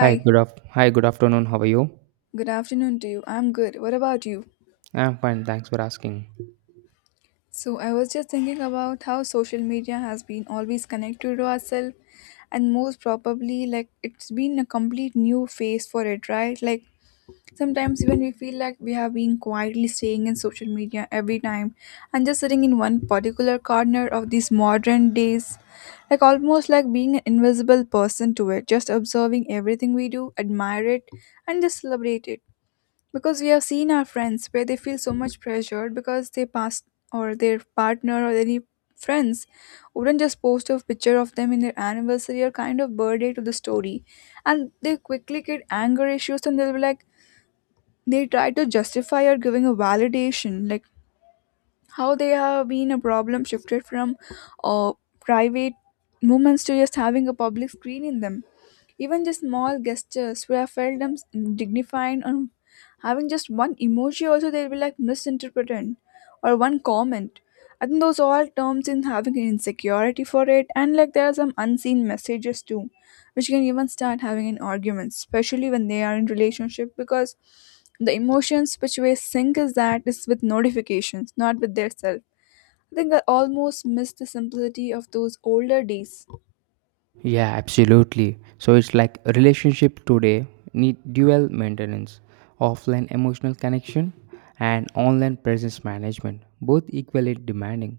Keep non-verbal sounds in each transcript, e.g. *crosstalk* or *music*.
Hi, good afternoon. How are you? good afternoon to you. I'm good. What about you? I'm fine, thanks for asking. So, I was just thinking about how social media has been always connected to ourselves, and most probably, like, it's been a complete new phase for it, right? Like, sometimes even we feel like we have been quietly staying in social media every time and just sitting in one particular corner of these modern days, like, almost like being an invisible person to it, just observing everything we do, admire it, and just celebrate it because we have seen our friends where they feel so much pressured because they passed or their partner or any friends wouldn't just post a picture of them in their anniversary or kind of birthday to the story and they quickly get anger issues and they'll be like they try to justify or giving a validation like how they have been a problem shifted from uh, private moments to just having a public screen in them, even the small gestures were seldom dignified, and having just one emoji also they'll be like misinterpreted, or one comment. I think those all terms in having an insecurity for it, and like there are some unseen messages too, which can even start having an argument, especially when they are in relationship because the emotions which we sync is with notifications, not with their self. I think I almost miss the simplicity of those older days. Yeah, absolutely. So it's like a relationship today need dual maintenance, offline emotional connection and online presence management, both equally demanding.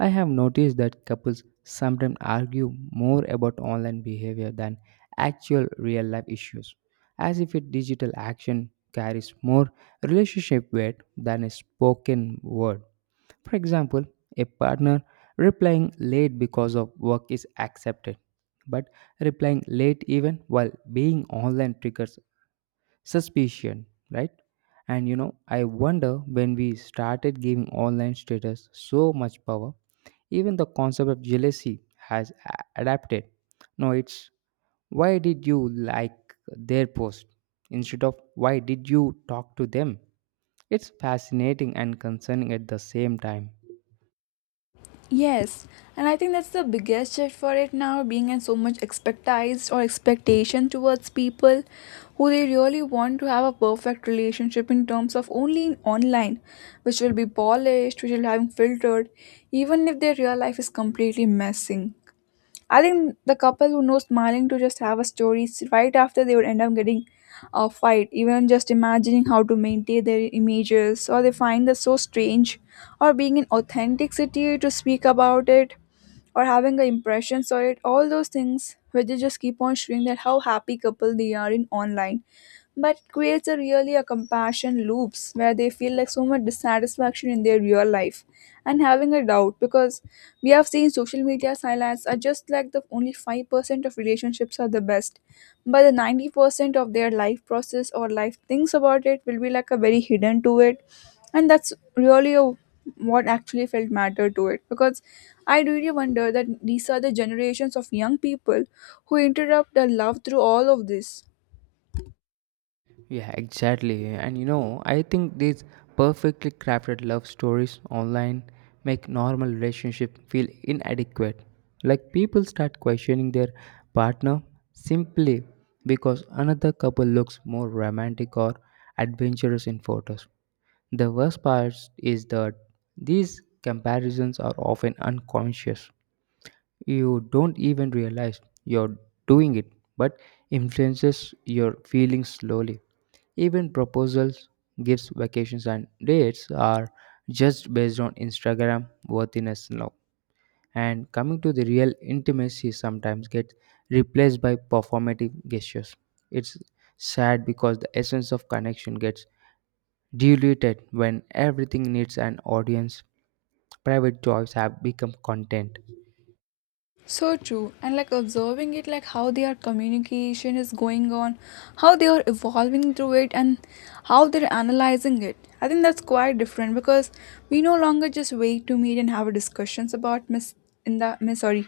I have noticed that couples sometimes argue more about online behavior than actual real life issues, as if a digital action carries more relationship weight than a spoken word. For example, a partner replying late because of work is accepted but replying late even while being online triggers suspicion, right. And you know, I wonder when we started giving online status so much power. Even the concept of jealousy adapted. No, it's why did you like their post instead of why did you talk to them. It's fascinating and concerning at the same time. Yes, and I think that's the biggest shift for it now, being in so much expectized or expectation towards people who they really want to have a perfect relationship in terms of only in online, which will be polished, which will have filtered, even if their real life is completely messing. I think the couple who knows smiling to just have a story right after they would end up getting a fight, even just imagining how to maintain their images, or they find this so strange, or being in authenticity to speak about it, or having a impression or it, all those things where they just keep on showing that how happy couple they are in online, but it creates a really a compassion loops where they feel like so much dissatisfaction in their real life and having a doubt because we have seen social media silence are just like the only 5% of relationships are the best but the 90% of their life process or life things about it will be like a very hidden to it. And that's really a, what actually felt matter to it because I really wonder that these are the generations of young people who interrupt their love through all of this. Yeah, exactly. And you know, I think these perfectly crafted love stories online make normal relationship feel inadequate. Like, people start questioning their partner simply because another couple looks more romantic or adventurous in photos. The worst part is that these comparisons are often unconscious. You don't even realize you're doing it, but influences your feelings slowly. Even proposals, gifts, vacations, and dates are just based on Instagram worthiness now. And coming to the real intimacy sometimes gets replaced by performative gestures. It's sad because the essence of connection gets diluted when everything needs an audience. Private joys have become content. So true, and like observing it, like how their communication is going on, how they are evolving through it, and how they're analyzing it. I think that's quite different because we no longer just wait to meet and have discussions about mis in the mis sorry,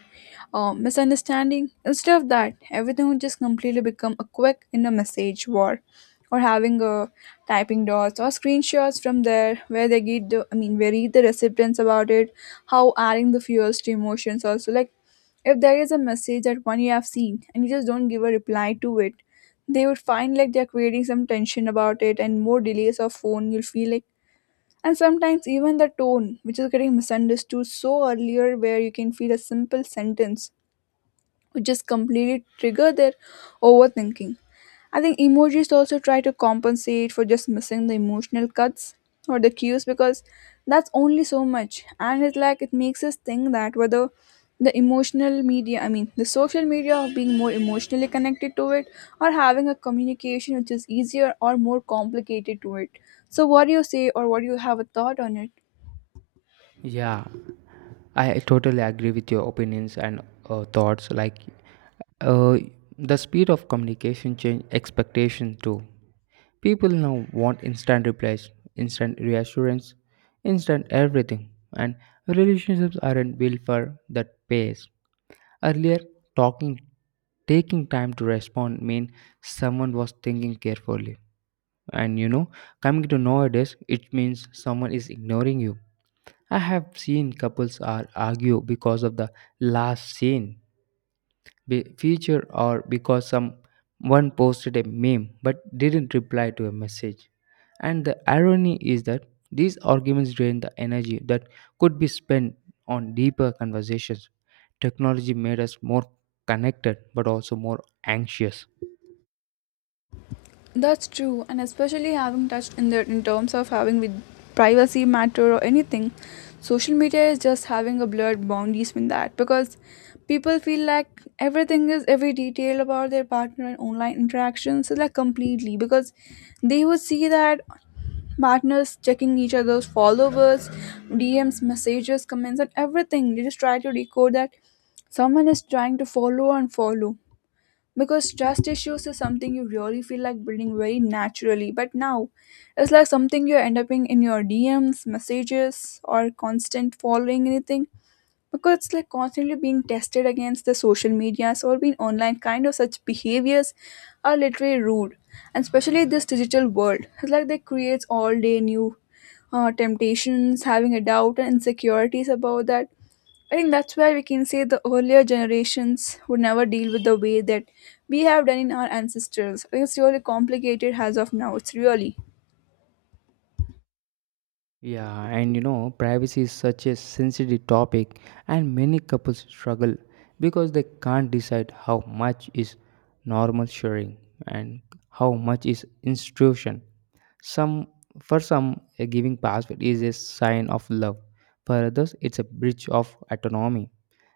misunderstanding. Instead of that, everything would just completely become a quick in a message war, or having a typing dots or screenshots from there where they get where read the recipients about it, how adding the fuels to emotions also, like if there is a message that one you have seen and you just don't give a reply to it, they would find like they're creating some tension about it, and more delays of phone you'll feel like. And sometimes even the tone which is getting misunderstood, so earlier where you can feel a simple sentence which just completely trigger their overthinking. I think emojis also try to compensate for just missing the emotional cuts or the cues, because that's only so much. And it's like it makes us think that whether the emotional media, I mean, the social media of being more emotionally connected to it, or having a communication which is easier or more complicated to it. So, what do you say, or what do you have a thought on it? Yeah, I totally agree with your opinions and thoughts. Uh, the speed of communication change expectation too. People now want instant replies, instant reassurance, instant everything, and relationships aren't built for that pace. Earlier, talking taking time to respond mean someone was thinking carefully. And you know, coming to nowadays, it means someone is ignoring you. I have seen couples are argue because of the last scene be feature or because someone posted a meme but didn't reply to a message. And the irony is that these arguments drain the energy that could be spent on deeper conversations. Technology made us more connected but also more anxious. That's true, and especially having touched in the in terms of having with privacy matter or anything, social media is just having a blurred boundaries with that because people feel like everything is every detail about their partner and online interactions is like completely, because they would see that partners checking each other's followers, DMs, messages, comments, and everything. They just try to decode that someone is trying to follow and follow, because trust issues is something you really feel like building very naturally, but now it's like something you are end up in your dms messages or constant following anything, because it's like constantly being tested against the social medias, or being online kind of such behaviors are literally rude. And especially this digital world, it's like they creates all day new temptations, having a doubt and insecurities about that. I think that's why we can say the earlier generations would never deal with the way that we have done in our ancestors. I think it's really complicated as of now, it's really. Yeah, and you know, privacy is such a sensitive topic, and many couples struggle because they can't decide how much is normal sharing and how much is intrusion. Some For some, a giving password is a sign of love. For others, it's a breach of autonomy.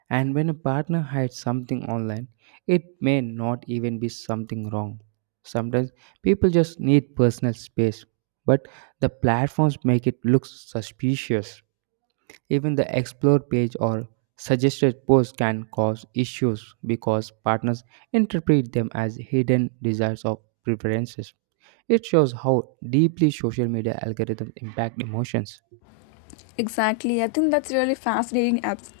And when a partner hides something online, it may not even be something wrong. Sometimes people just need personal space, but the platforms make it look suspicious. Even the explore page or suggested posts can cause issues because partners interpret them as hidden desires or preferences. It shows how deeply social media algorithms impact emotions. Exactly. I think that's really fascinating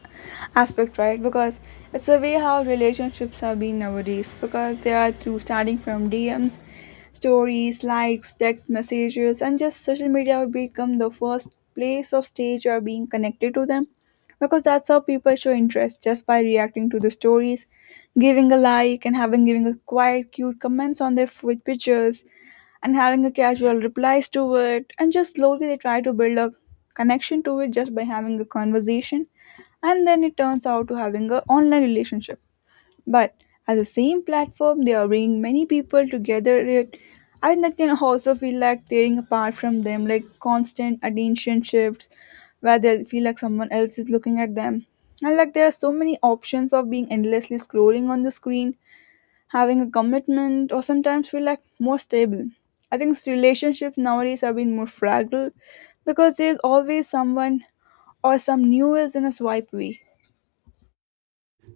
aspect, right? Because it's the way how relationships are being nowadays. Because they are through starting from DMs, stories, likes, text messages, and just social media would become the first place of stage you are being connected to them, because that's how people show interest just by reacting to the stories, giving a like, and having giving a quiet cute comments on their food pictures, and having a casual replies to it, and just slowly they try to build a connection to it just by having a conversation, and then it turns out to having a online relationship. But at the same platform, they are bringing many people together. It, I think that can also feel like tearing apart from them, like constant attention shifts, where they feel like someone else is looking at them. And like there are so many options of being endlessly scrolling on the screen, having a commitment, or sometimes feel like more stable. I think relationships nowadays have been more fragile because there's always someone or some new is in a swipe way.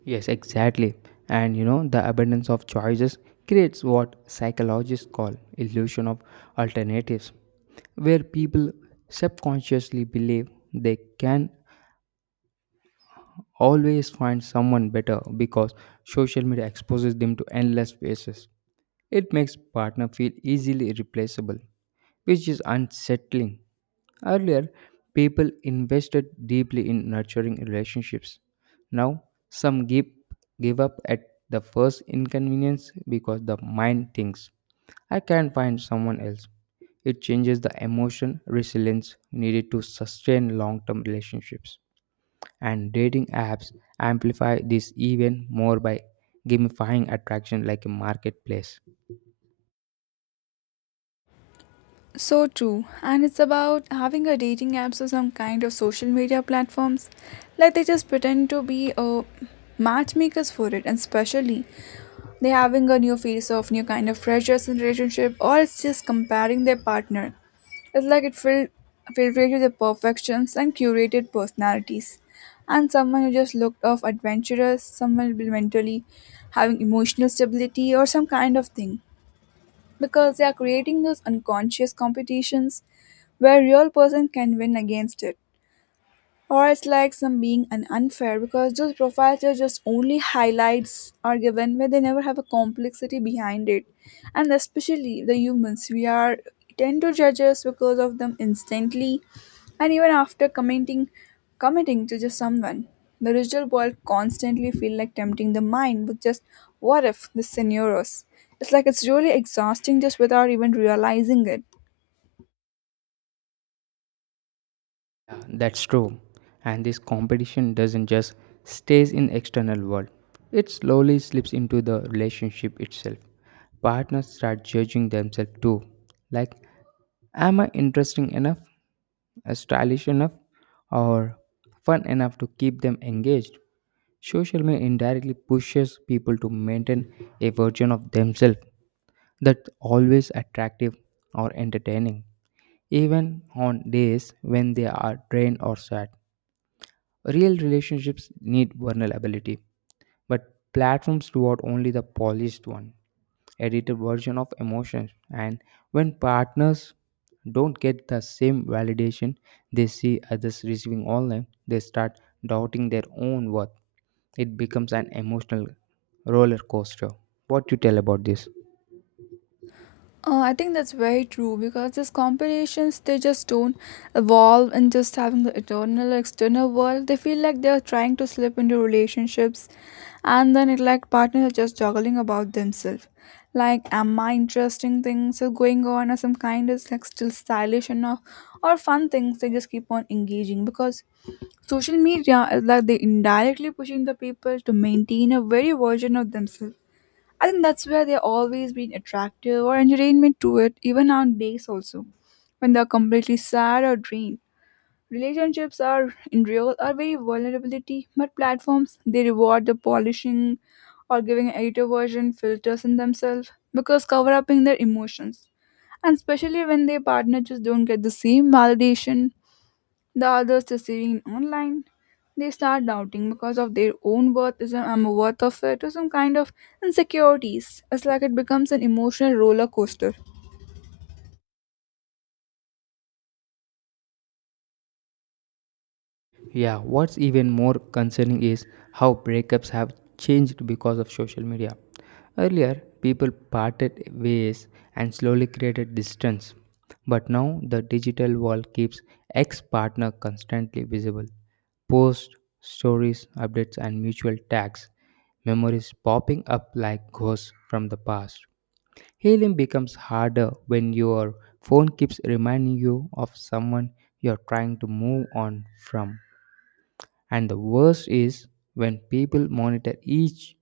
Yes, exactly. And you know, the abundance of choices creates what psychologists call illusion of alternatives, where people subconsciously believe they can always find someone better because social media exposes them to endless faces. It makes partner feel easily replaceable, which is unsettling. Earlier, people invested deeply in nurturing relationships. Now, some give, give up at the first inconvenience because the mind thinks, I can find someone else. It changes the emotion resilience needed to sustain long term relationships, and dating apps amplify this even more by gamifying attraction like a marketplace. So true, and it's about having a dating apps or some kind of social media platforms. Like they just pretend to be a matchmakers for it, and especially they having a new face of new kind of pressures in relationship, or it's just comparing their partner. It's like it filled filtrated the perfections and curated personalities. And someone who just looked off adventurous, someone will be mentally having emotional stability or some kind of thing, because they are creating those unconscious competitions where real person can win against it, or it's like some being an unfair because those profiles are just only highlights are given where they never have a complexity behind it. And especially the humans we are tend to judge us because of them instantly, and even after commenting committing to just someone, the digital world constantly feel like tempting the mind with just what if the scenarios. It's like it's really exhausting just without even realizing it. Yeah, that's true. And this competition doesn't just stays in external world. It slowly slips into the relationship itself. Partners start judging themselves too. Like, am I interesting enough? Stylish enough or fun enough to keep them engaged? Social media indirectly pushes people to maintain a version of themselves that's always attractive or entertaining even on days when they are drained or sad. Real relationships need vulnerability, but platforms reward only the polished one, edited version of emotions. And when partners don't get the same validation they see others receiving online, they start doubting their own worth. It becomes an emotional roller coaster. What you tell about this? I think that's very true because these competitions they just don't evolve in just having the internal external world. They feel like they're trying to slip into relationships, and then it like partners are just juggling about themselves. Like am I interesting things are going on, or some kind is like still stylish enough or fun things they just keep on engaging, because social media is like they indirectly pushing the people to maintain a very version of themselves. I think that's where they're always being attractive or entertainment to it, even on days also. When they're completely sad or drained. Relationships are in real are very vulnerability, but platforms they reward the polishing or giving an editor version filters in themselves because cover upping their emotions. And especially when their partner just don't get the same validation the others receiving online. They start doubting because of their own worthism and worth of it or some kind of insecurities. It's like it becomes an emotional roller coaster. Yeah, what's even more concerning is how breakups have changed because of social media. Earlier, people parted ways and slowly created distance. But now, the digital world keeps ex partner constantly visible. Posts, stories, updates, and mutual tags, memories popping up like ghosts from the past. Healing becomes harder when your phone keeps reminding you of someone you're trying to move on from. And the worst is when people monitor each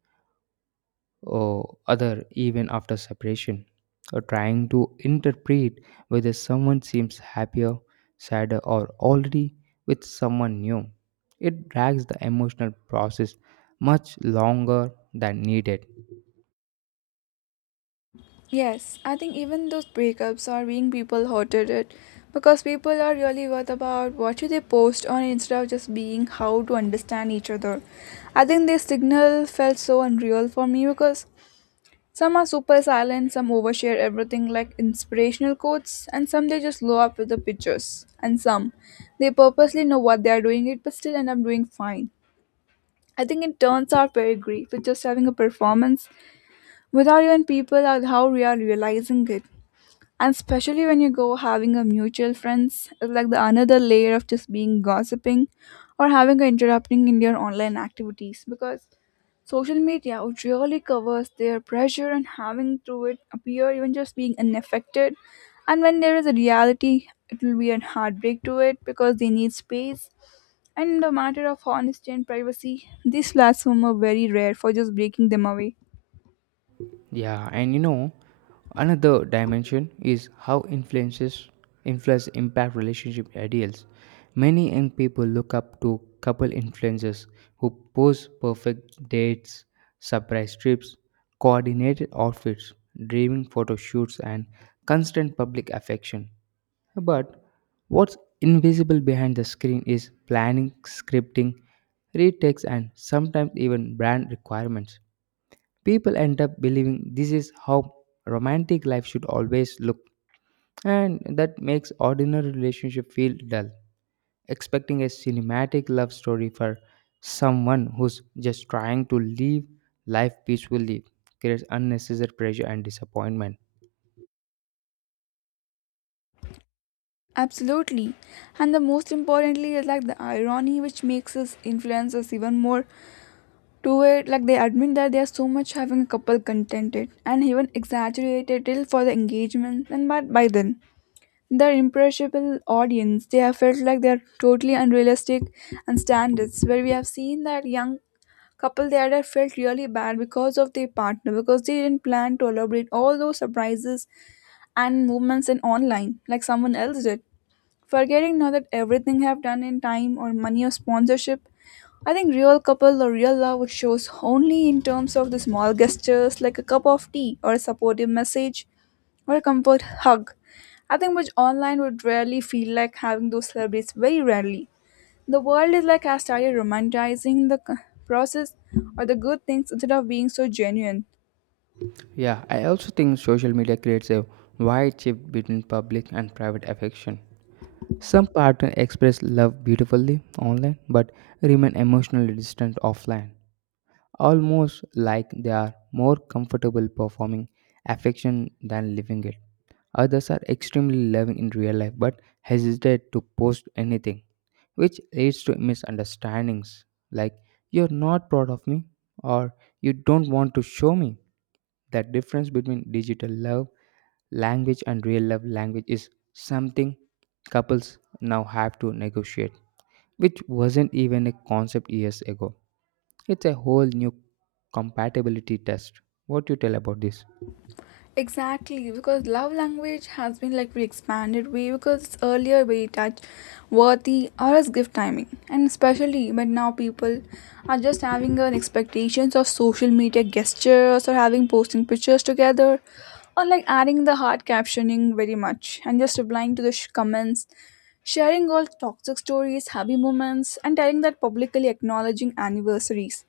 uh, other even after separation, or trying to interpret whether someone seems happier, sadder, or already with someone new. It drags the emotional process much longer than needed. Yes, I think even those breakups are being people hurted it, because people are really worth about what should they post on instead of just being how to understand each other. I think this signal felt so unreal for me because some are super silent, some overshare everything like inspirational quotes, and some they just blow up with the pictures. And some, they purposely know what they are doing it, but still end up doing fine. I think it turns out very great with just having a performance without even people or how we are realizing it. And especially when you go having a mutual friends, it's like the another layer of just being gossiping or having a interrupting in your online activities, because social media would really covers their pressure and having through it appear even just being unaffected. And when there is a reality, it will be a heartbreak to it because they need space. And in the matter of honesty and privacy, these platforms are very rare for just breaking them away. Yeah, and you know, another dimension is how influence impact relationship ideals. Many young people look up to couple influencers who pose perfect dates, surprise trips, coordinated outfits, dreaming photo shoots, and constant public affection. But what's invisible behind the screen is planning, scripting, retakes, and sometimes even brand requirements. People end up believing this is how romantic life should always look, and that makes ordinary relationship feel dull. Expecting a cinematic love story for someone who's just trying to live life peacefully creates unnecessary pressure and disappointment. Absolutely. And the most importantly is like the irony which makes us influencers even more to it. Like they admit that they are so much having a couple contented and even exaggerated till for the engagement and but by then. Their impressionable audience they have felt like they're totally unrealistic and standards where we have seen that young couple there had felt really bad because of their partner because they didn't plan to elaborate all those surprises and movements in online like someone else did, forgetting now that everything have done in time or money or sponsorship. I think real couple or real love shows only in terms of the small gestures like a cup of tea or a supportive message or a comfort hug. I think which online would rarely feel like having those celebrities, very rarely. The world is like has started romanticizing the process or the good things instead of being so genuine. Yeah, I also think social media creates a wide shift between public and private affection. Some partners express love beautifully online but remain emotionally distant offline, almost like they are more comfortable performing affection than living it. Others are extremely loving in real life but hesitate to post anything, which leads to misunderstandings like, you're not proud of me, or, you don't want to show me. The difference between digital love language and real love language is something couples now have to negotiate, which wasn't even a concept years ago. It's a whole new compatibility test. What you tell about this? Exactly, because love language has been like re-expanded way because it's earlier we touch worthy or as gift timing, and especially but now people are just having an expectations of social media gestures or having posting pictures together, or like adding the hard captioning very much and just replying to the comments, sharing all toxic stories, happy moments, and telling that publicly acknowledging anniversaries.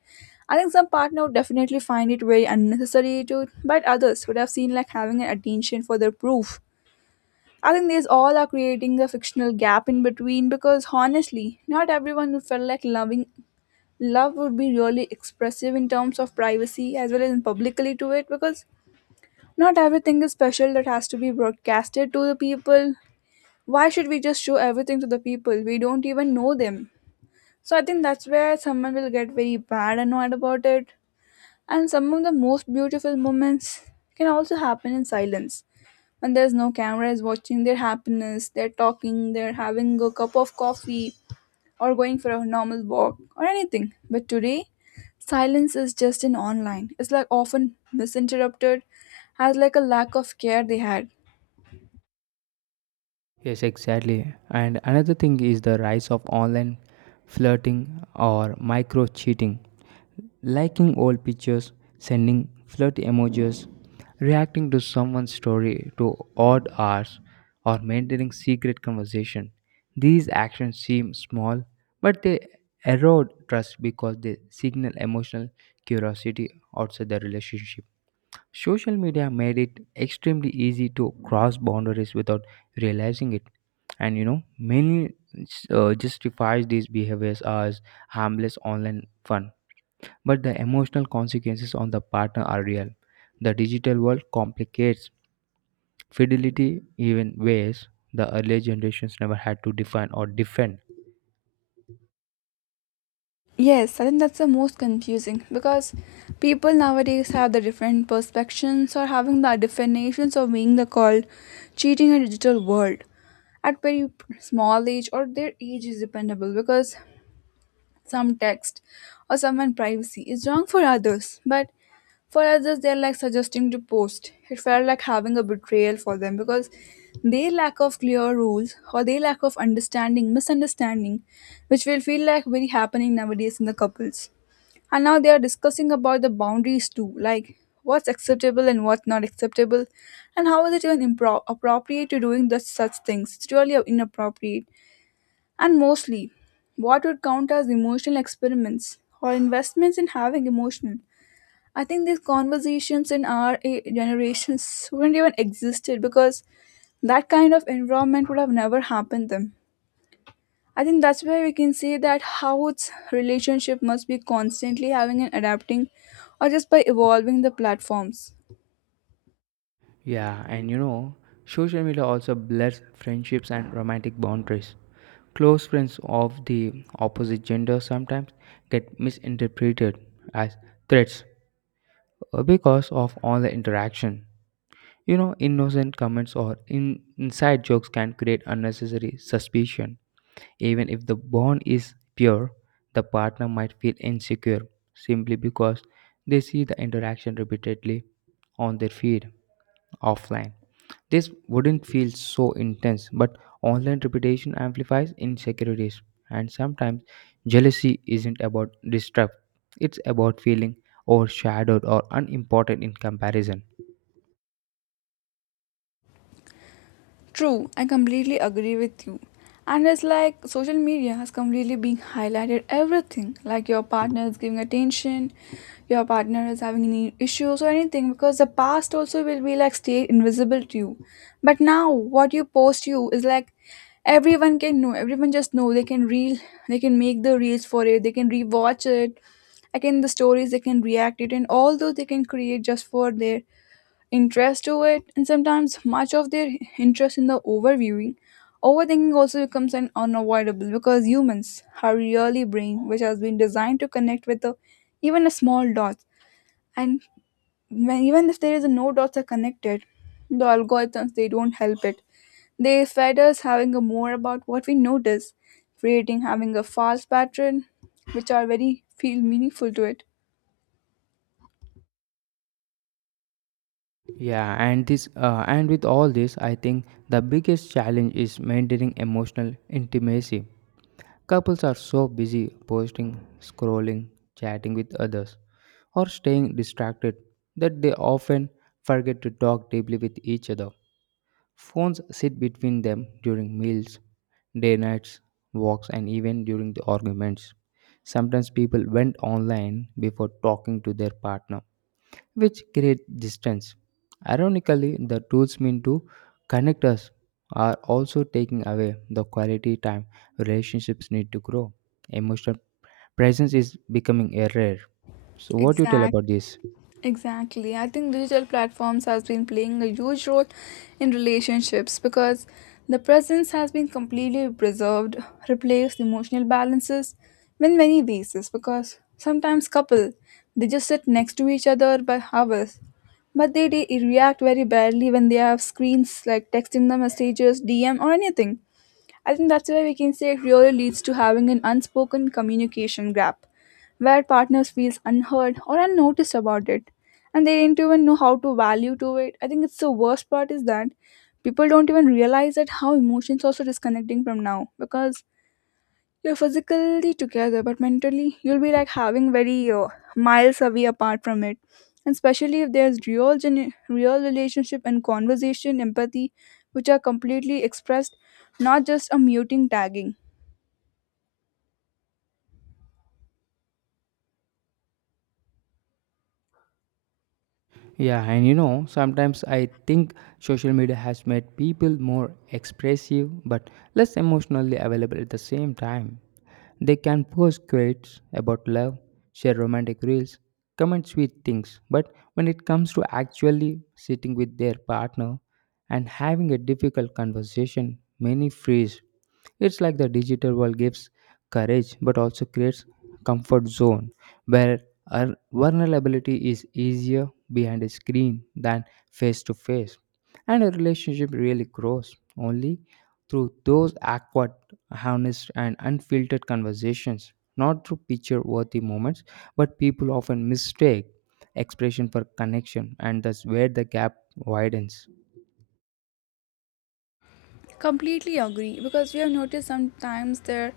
I think some partner would definitely find it very unnecessary to, but others would have seen like having an attention for their proof. I think these all are creating a fictional gap in between because honestly, not everyone would feel like loving love would be really expressive in terms of privacy as well as in publicly to it because not everything is special that has to be broadcasted to the people. Why should we just show everything to the people? We don't even know them. So I think that's where someone will get very bad annoyed about it. And some of the most beautiful moments can also happen in silence. When there's no cameras watching their happiness, they're talking, they're having a cup of coffee, or going for a normal walk, or anything. But today, silence is just in online. It's like often misinterpreted as like a lack of care they had. Yes, exactly. And another thing is the rise of online flirting or micro cheating. Liking old pictures, sending flirt emojis, reacting to someone's story to odd hours, or maintaining secret conversation. These actions seem small, but they erode trust because they signal emotional curiosity outside the relationship. Social media made it extremely easy to cross boundaries without realizing it. And you know, many justifies these behaviors as harmless online fun, but the emotional consequences on the partner are real. The digital world complicates fidelity even ways the earlier generations never had to define or defend. Yes, I think that's the most confusing because people nowadays have the different perspectives or having the definitions of being the called cheating in a digital world. At very small age or their age is dependable because some text or someone privacy is wrong for others, but for others they're like suggesting to post it felt like having a betrayal for them because they lack of clear rules or they lack of understanding misunderstanding which will feel like very happening nowadays in the couples, and now they are discussing about the boundaries too, like what's acceptable and what's not acceptable and how is it even appropriate to doing the, such things it's really inappropriate. And mostly, what would count as emotional experiments or investments in having emotional. I think these conversations in our generations *laughs* wouldn't even existed because that kind of environment would have never happened them. I think that's why we can say that how its relationship must be constantly having and adapting or just by evolving the platforms. Yeah, and you know, social media also blurs friendships and romantic boundaries. Close friends of the opposite gender sometimes get misinterpreted as threats, because of all the interaction. You know, innocent comments or inside jokes can create unnecessary suspicion. Even if the bond is pure, the partner might feel insecure simply because they see the interaction repeatedly on their feed offline. This wouldn't feel so intense, but online reputation amplifies insecurities, and sometimes jealousy isn't about distrust, it's about feeling overshadowed or unimportant in comparison. True, I completely agree with you. And it's like social media has completely been highlighted everything, like your partner is giving attention, your partner is having any issues or anything, because the past also will be like stay invisible to you. But now what you post you is like everyone can know, everyone just know they can reel, they can make the reels for it, they can rewatch it, again the stories they can react it, and all those they can create just for their interest to it, and sometimes much of their interest in the overviewing overthinking also becomes an unavoidable because humans our really brain which has been designed to connect with the, even a small dots, and when, even if there is a no dots are connected, the algorithms they don't help it, they fed us having a more about what we notice, creating having a false pattern which are very feel meaningful to it. And with all this, I think the biggest challenge is maintaining emotional intimacy. Couples are so busy posting, scrolling, chatting with others, or staying distracted that they often forget to talk deeply with each other. Phones sit between them during meals, day nights, walks, and even during the arguments. Sometimes people went online before talking to their partner, which creates distance. Ironically, the tools meant to connect us are also taking away the quality time relationships need to grow. Emotional presence is becoming a rare. So, what do you tell Exactly. about this? Exactly. I think digital platforms has been playing a huge role in relationships because the presence has been completely preserved, replaced emotional balances in many bases because sometimes couple they just sit next to each other by hours, but they react very badly when they have screens like texting them messages dm or anything. I think that's where we can say it really leads to having an unspoken communication gap where partners feels unheard or unnoticed about it, and they don't even know how to value to it. I think it's the worst part is that people don't even realize that how emotions also disconnecting from now because you're physically together, but mentally, you'll be like having very miles away apart from it. And especially if there's real, real relationship and conversation, empathy, which are completely expressed, not just a muting tagging. Yeah, and you know, sometimes I think social media has made people more expressive but less emotionally available at the same time. They can post quotes about love, share romantic reels, comment sweet things, but when it comes to actually sitting with their partner and having a difficult conversation, many freeze. It's like the digital world gives courage but also creates comfort zone where our vulnerability is easier behind a screen than face to face, and a relationship really grows only through those awkward, honest, and unfiltered conversations, not through picture worthy moments, but people often mistake expression for connection, and that's where the gap widens. Completely agree because we have noticed sometimes there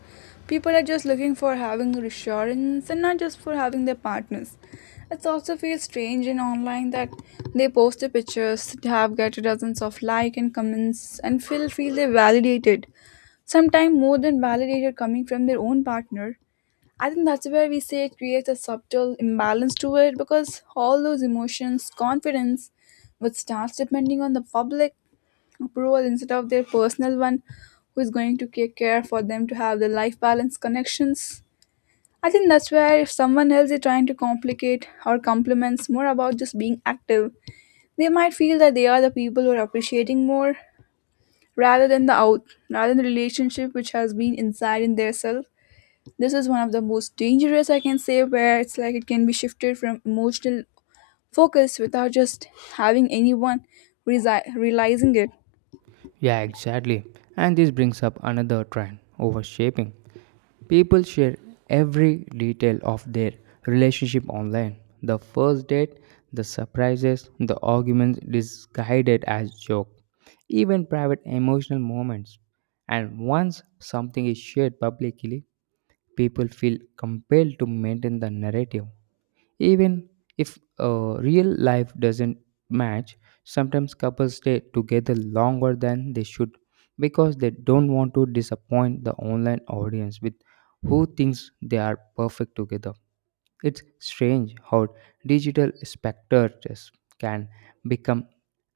people are just looking for having reassurance and not just for having their partners. It also feels strange in online that they post the pictures, have get dozens of like and comments and feel they validated. Sometimes more than validated coming from their own partner. I think that's where we say it creates a subtle imbalance to it because all those emotions, confidence, which starts depending on the public approval instead of their personal one, who is going to take care for them to have the life balance connections. I think that's where if someone else is trying to complicate or compliments more about just being active, they might feel that they are the people who are appreciating more rather than the out, rather than the relationship which has been inside in their self. This is one of the most dangerous I can say, where it's like it can be shifted from emotional focus without just having anyone realizing it. Yeah, exactly. And this brings up another trend overshaping. People share every detail of their relationship online, the first date, the surprises, the arguments disguised as joke, even private emotional moments. And once something is shared publicly, people feel compelled to maintain the narrative. Even if real life doesn't match, sometimes couples stay together longer than they should because they don't want to disappoint the online audience with who thinks they are perfect together. It's strange how digital spectators can become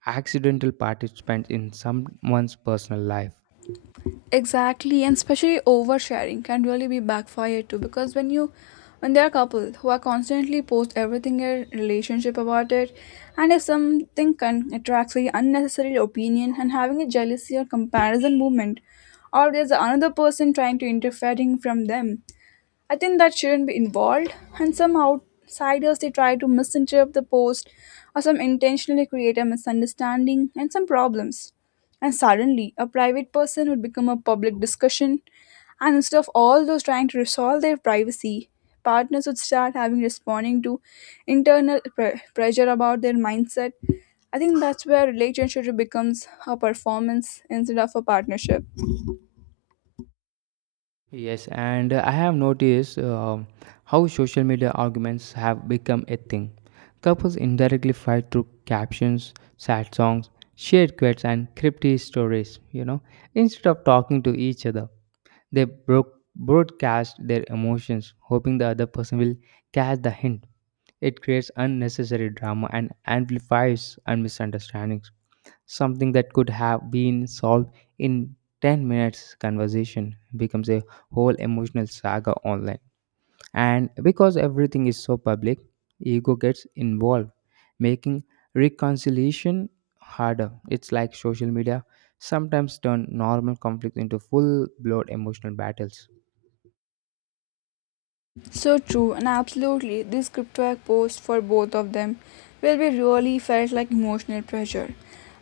accidental participants in someone's personal life. Exactly, and especially oversharing can really be backfire too because when you, when there are couples who are constantly post everything in a relationship about it, and if something can attracts very unnecessary opinion and having a jealousy or comparison movement, or there's another person trying to interfering from them, I think that shouldn't be involved, and some outsiders they try to misinterpret the post, or some intentionally create a misunderstanding and some problems. And suddenly, a private person would become a public discussion, and instead of all those trying to resolve their privacy, partners would start having responding to internal pressure about their mindset. I think that's where relationship becomes a performance instead of a partnership. Yes, and I have noticed how social media arguments have become a thing. Couples indirectly fight through captions, sad songs, shared quotes, and cryptic stories. You know, instead of talking to each other, they broke broadcast their emotions, hoping the other person will catch the hint. It creates unnecessary drama and amplifies and misunderstandings. Something that could have been solved in 10 minutes conversation becomes a whole emotional saga online. And because everything is so public, ego gets involved, making reconciliation harder. It's like social media sometimes turn normal conflicts into full blown emotional battles. So true, and absolutely, this crypto hack post for both of them will be really felt like emotional pressure.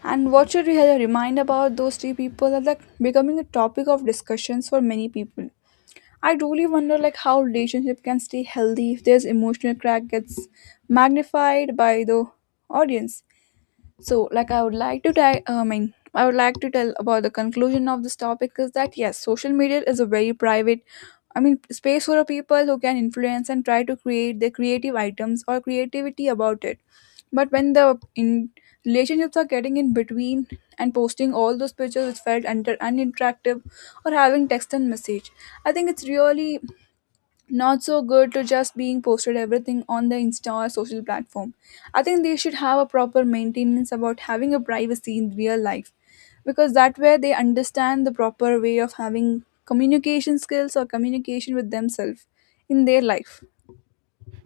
And what should we have a remind about those three people are like becoming a topic of discussions for many people. I truly wonder like how relationship can stay healthy if there's emotional crack gets magnified by the audience. So, like, I would like to, I would like to tell about the conclusion of this topic is that yes, social media is a very private, I mean, space for a people who can influence and try to create their creative items or creativity about it. But when the in relationships are getting in between and posting all those pictures which felt under uninteractive or having text and message, I think it's really not so good to just being posted everything on the insta or social platform. I think they should have a proper maintenance about having a privacy in real life, because that way they understand the proper way of having communication skills or communication with themselves in their life.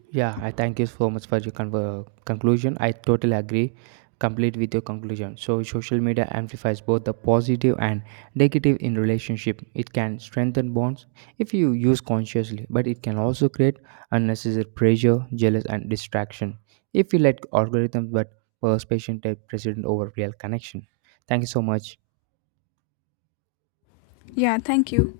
Yeah, I thank you so much for your conver conclusion. I totally agree, complete with your conclusion. So, social media amplifies both the positive and negative in relationship. It can strengthen bonds if you use consciously, but it can also create unnecessary pressure, jealous, and distraction if you let algorithms but persuasion take precedent over real connection. Thank you so much. Yeah, thank you.